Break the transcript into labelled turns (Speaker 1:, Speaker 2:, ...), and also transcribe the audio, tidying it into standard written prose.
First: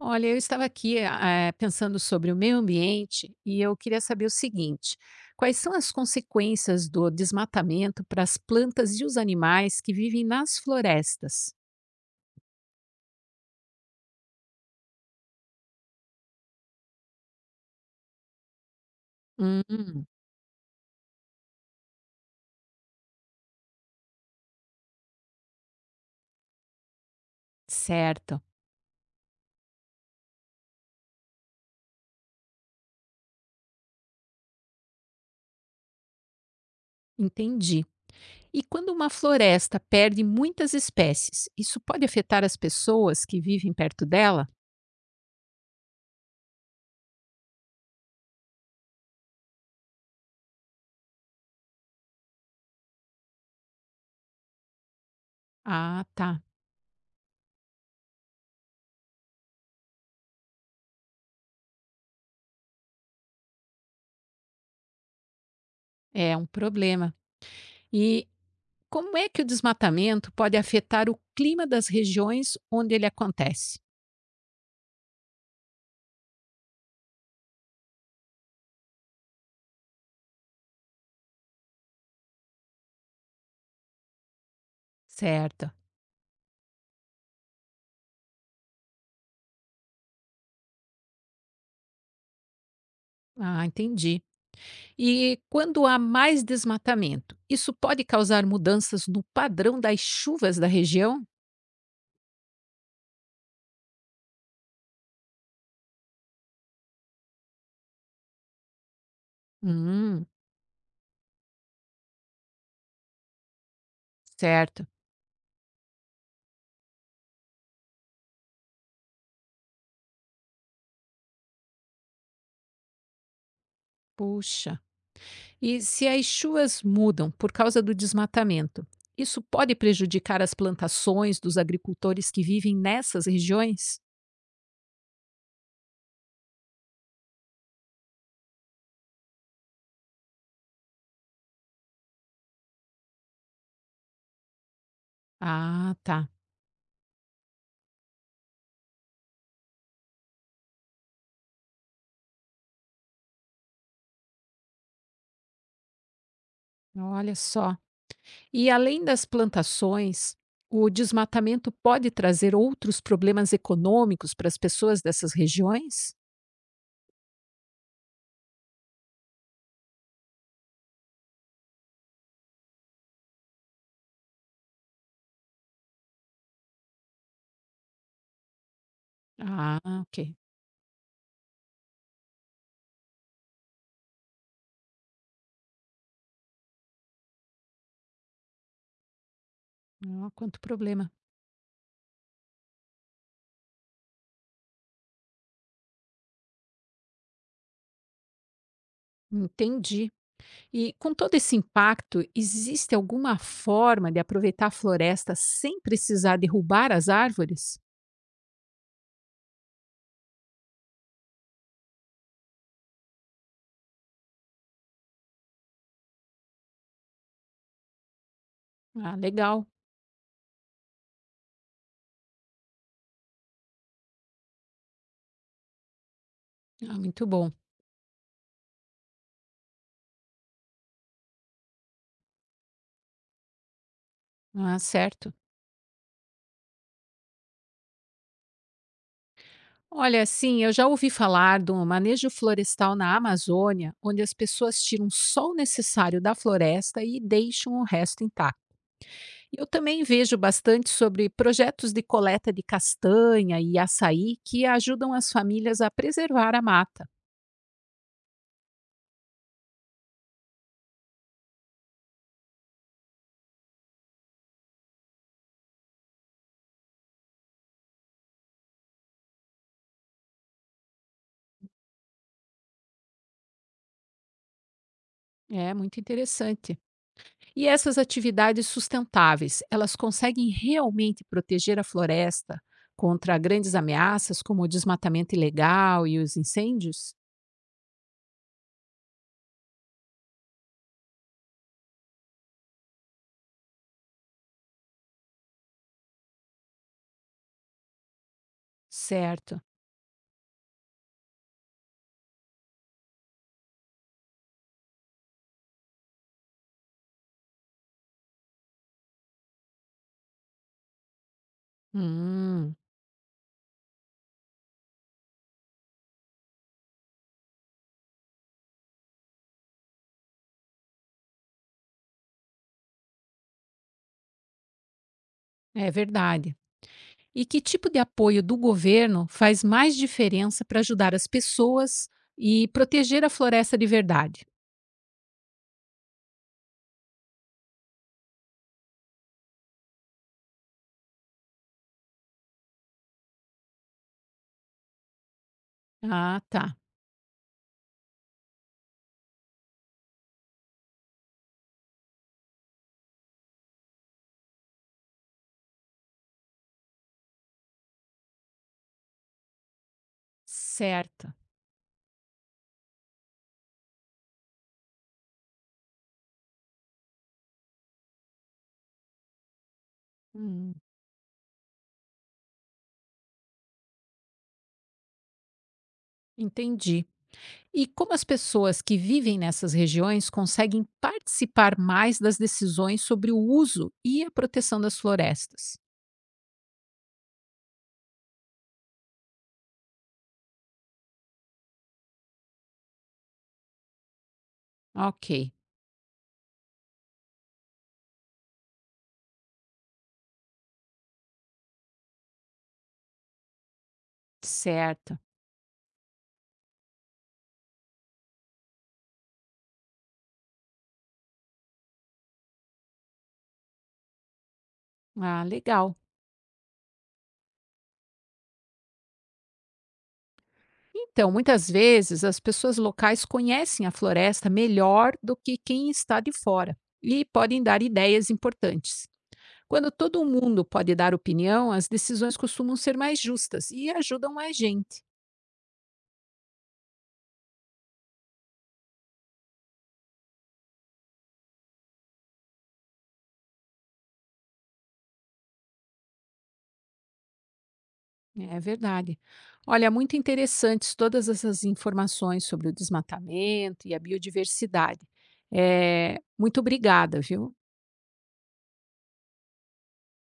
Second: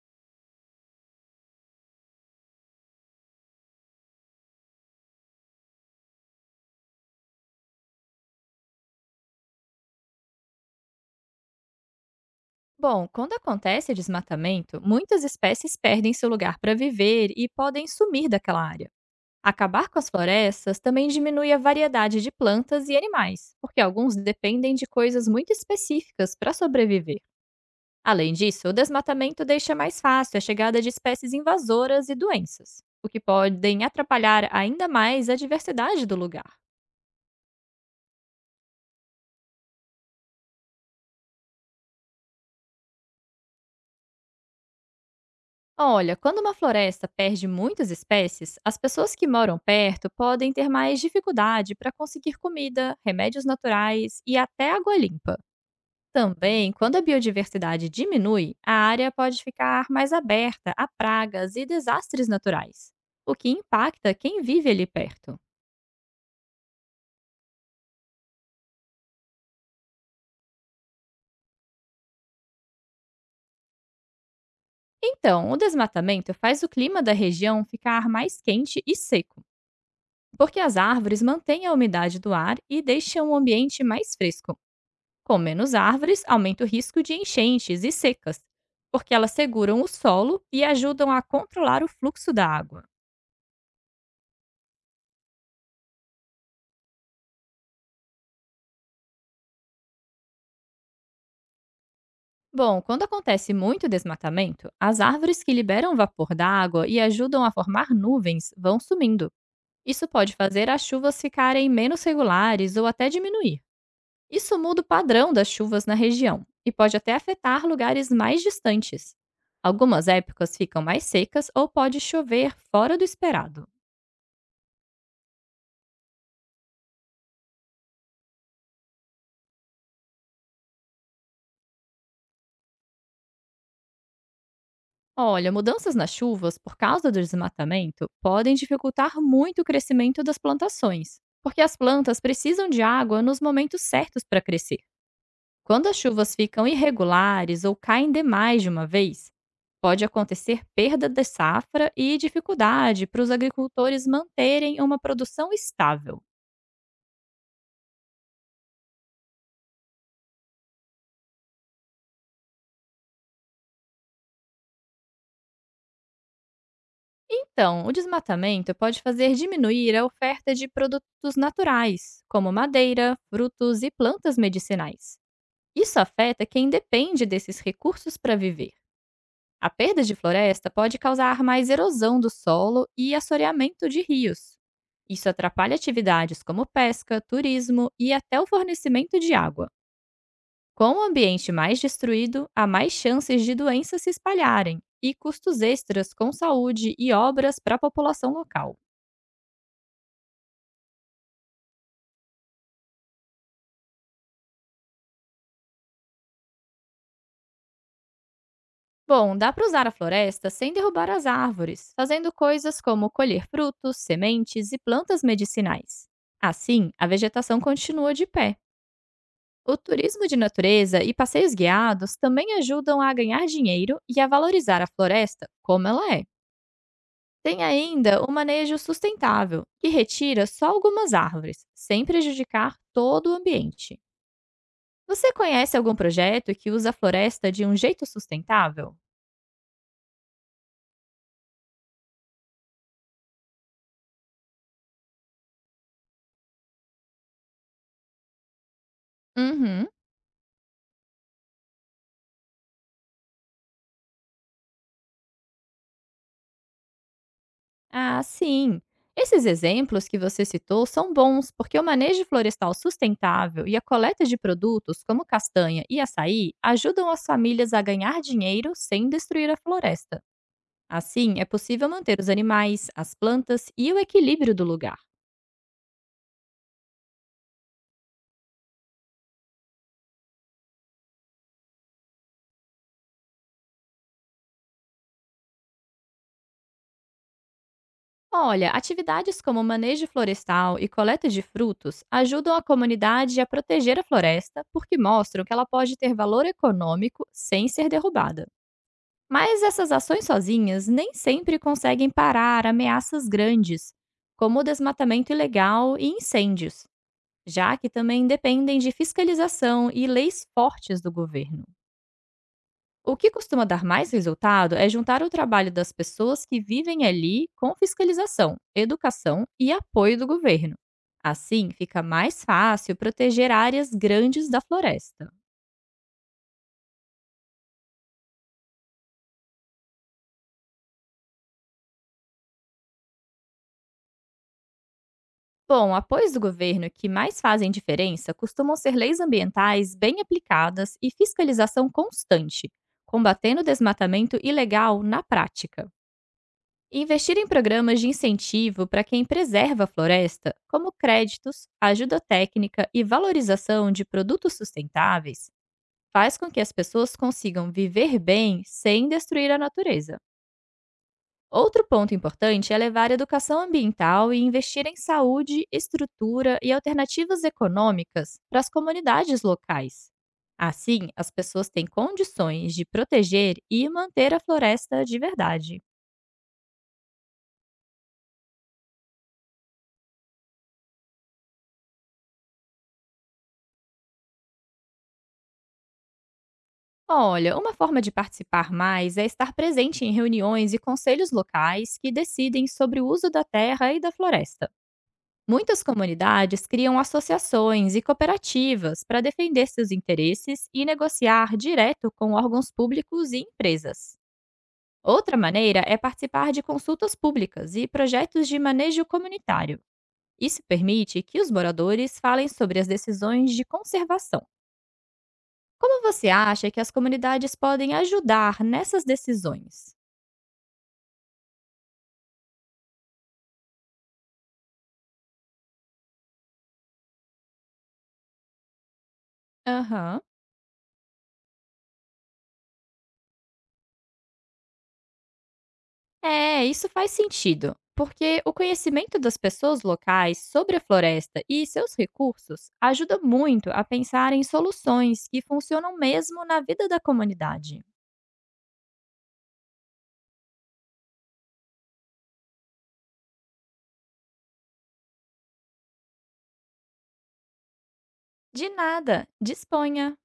Speaker 1: Olha, eu estava aqui, pensando sobre o meio ambiente e eu queria saber o seguinte: quais são as consequências do desmatamento para as plantas e os animais que vivem nas florestas?
Speaker 2: Bom, quando acontece desmatamento, muitas espécies perdem seu lugar para viver e podem sumir daquela área. Acabar com
Speaker 1: Hum,
Speaker 2: as florestas também diminui a variedade de plantas e animais, porque alguns dependem de coisas muito específicas para sobreviver. Além
Speaker 1: certo,
Speaker 2: disso, o desmatamento deixa mais fácil a chegada de espécies invasoras e doenças, o que podem atrapalhar ainda mais a diversidade do lugar.
Speaker 1: entendi. E quando uma floresta perde muitas espécies, isso pode afetar as pessoas que vivem perto dela?
Speaker 2: Olha, quando uma floresta perde muitas espécies, as pessoas que moram perto podem ter mais dificuldade para conseguir comida, remédios naturais e até água limpa.
Speaker 1: Ah, tá,
Speaker 2: Também, quando a biodiversidade diminui, a área pode ficar mais aberta a pragas e desastres naturais, o que impacta quem vive ali perto.
Speaker 1: é um problema. E como é que o desmatamento pode afetar o clima das regiões onde ele acontece?
Speaker 2: Então, o desmatamento faz o clima da região ficar mais quente e seco, porque as árvores mantêm a umidade do ar e deixam o ambiente mais fresco. Com
Speaker 1: Certo.
Speaker 2: menos árvores, aumenta o risco de enchentes e secas, porque elas seguram o solo e ajudam a controlar o fluxo da água.
Speaker 1: Ah, entendi. E quando há mais desmatamento, isso pode causar mudanças no padrão das chuvas da região?
Speaker 2: Bom, quando acontece muito desmatamento, as árvores que liberam vapor da água e ajudam a formar nuvens vão sumindo. Isso
Speaker 1: Hum,
Speaker 2: pode fazer as chuvas ficarem menos regulares ou até diminuir. Isso muda o
Speaker 1: certo.
Speaker 2: padrão das chuvas na região e pode até afetar lugares mais distantes. Algumas épocas ficam mais secas ou pode chover fora do esperado.
Speaker 1: Puxa. E se as chuvas mudam por causa do desmatamento, isso pode prejudicar as plantações dos agricultores que vivem nessas regiões?
Speaker 2: Olha, mudanças nas chuvas por causa do desmatamento podem dificultar muito o crescimento das plantações, porque as plantas precisam de água nos momentos certos para crescer. Quando
Speaker 1: Ah,
Speaker 2: as
Speaker 1: tá.
Speaker 2: chuvas ficam irregulares ou caem demais de uma vez, pode acontecer perda de safra e dificuldade para os agricultores manterem uma produção estável.
Speaker 1: Olha só. E além das plantações, o desmatamento pode trazer outros problemas econômicos para as pessoas dessas regiões?
Speaker 2: Então, o desmatamento pode fazer diminuir a oferta de produtos naturais, como madeira, frutos e plantas medicinais. Isso afeta quem depende desses recursos para viver. A
Speaker 1: Ah,
Speaker 2: perda de
Speaker 1: ok.
Speaker 2: floresta pode causar mais erosão do solo e assoreamento de rios. Isso atrapalha atividades como pesca, turismo e até o fornecimento de água.
Speaker 1: Ah, quanto
Speaker 2: Com o
Speaker 1: problema.
Speaker 2: ambiente mais destruído, há mais chances de doenças se espalharem e custos extras com saúde e obras para a população local.
Speaker 1: Entendi. E com todo esse impacto, existe alguma forma de aproveitar a floresta sem precisar derrubar as árvores?
Speaker 2: Bom, dá para usar a floresta sem derrubar as árvores, fazendo coisas como colher frutos, sementes e plantas medicinais. Assim, a vegetação continua de pé.
Speaker 1: Ah, legal.
Speaker 2: O turismo de natureza e passeios guiados também ajudam a ganhar dinheiro e a valorizar a floresta como ela é.
Speaker 1: Ah, muito bom.
Speaker 2: Tem ainda o manejo sustentável, que retira só algumas árvores, sem prejudicar todo o ambiente.
Speaker 1: Ah, certo.
Speaker 2: Você conhece algum projeto que usa a floresta de um jeito sustentável?
Speaker 1: Olha, sim, eu já ouvi falar do manejo florestal na Amazônia, onde as pessoas tiram só o necessário da floresta e deixam o resto intacto. E eu
Speaker 2: Uhum.
Speaker 1: também vejo bastante sobre projetos de coleta de castanha e açaí que ajudam as famílias a preservar a mata.
Speaker 2: Ah, sim. Esses exemplos que você citou são bons, porque o manejo florestal sustentável e a coleta de produtos como castanha e açaí ajudam as famílias a ganhar dinheiro sem destruir a floresta. Assim, é possível manter os animais, as plantas e o equilíbrio do lugar.
Speaker 1: É muito interessante. E essas atividades sustentáveis, elas conseguem realmente proteger a floresta contra grandes ameaças como o desmatamento ilegal e os incêndios?
Speaker 2: Olha, atividades como manejo florestal e coleta de frutos ajudam a comunidade a proteger a floresta porque mostram que ela pode ter valor econômico sem ser derrubada.
Speaker 1: Certo.
Speaker 2: Mas essas ações sozinhas nem sempre conseguem parar ameaças grandes, como o desmatamento ilegal e incêndios, já que também dependem de fiscalização e leis fortes do governo.
Speaker 1: Hum,
Speaker 2: O que costuma dar mais resultado é juntar o trabalho das pessoas que vivem ali com fiscalização, educação e apoio do governo. Assim, fica mais fácil proteger áreas grandes da floresta.
Speaker 1: é verdade. E que tipo de apoio do governo faz mais diferença para ajudar as pessoas e proteger a floresta de verdade?
Speaker 2: Bom, apoios do governo que mais fazem diferença costumam ser leis ambientais bem aplicadas e fiscalização constante, combatendo o desmatamento ilegal na prática.
Speaker 1: Ah, tá.
Speaker 2: Investir em programas de incentivo para quem preserva a floresta, como créditos, ajuda técnica e valorização de produtos sustentáveis, faz com que as pessoas consigam viver bem sem destruir a natureza.
Speaker 1: Certo.
Speaker 2: Outro ponto importante é levar a educação ambiental e investir em saúde, estrutura e alternativas econômicas para as comunidades locais.
Speaker 1: Hum,
Speaker 2: Assim, as pessoas têm condições de proteger e manter a floresta de verdade.
Speaker 1: entendi. E como as pessoas que vivem nessas regiões conseguem participar mais das decisões sobre o uso e a proteção das florestas?
Speaker 2: Olha, uma forma de participar mais é estar presente em reuniões e conselhos locais que decidem sobre o uso da terra e da floresta.
Speaker 1: Ok,
Speaker 2: Muitas comunidades criam associações e cooperativas para defender seus interesses e negociar direto com órgãos públicos e empresas.
Speaker 1: certo.
Speaker 2: Outra maneira é participar de consultas públicas e projetos de manejo comunitário. Isso permite que os moradores falem sobre as decisões de conservação.
Speaker 1: Ah, legal.
Speaker 2: Como você acha que as comunidades podem ajudar nessas decisões?
Speaker 1: Então, muitas vezes as pessoas locais conhecem a floresta melhor do que quem está de fora e podem dar ideias importantes. Quando
Speaker 2: Aham.
Speaker 1: todo mundo pode dar opinião, as decisões costumam ser mais justas e ajudam mais gente.
Speaker 2: É, isso faz sentido, porque o conhecimento das pessoas locais sobre a floresta e seus recursos ajuda muito a pensar em soluções que funcionam mesmo na vida da comunidade.
Speaker 1: É verdade. Olha, é muito interessantes todas essas informações sobre o desmatamento e a biodiversidade. É, muito obrigada, viu?
Speaker 2: De nada, disponha!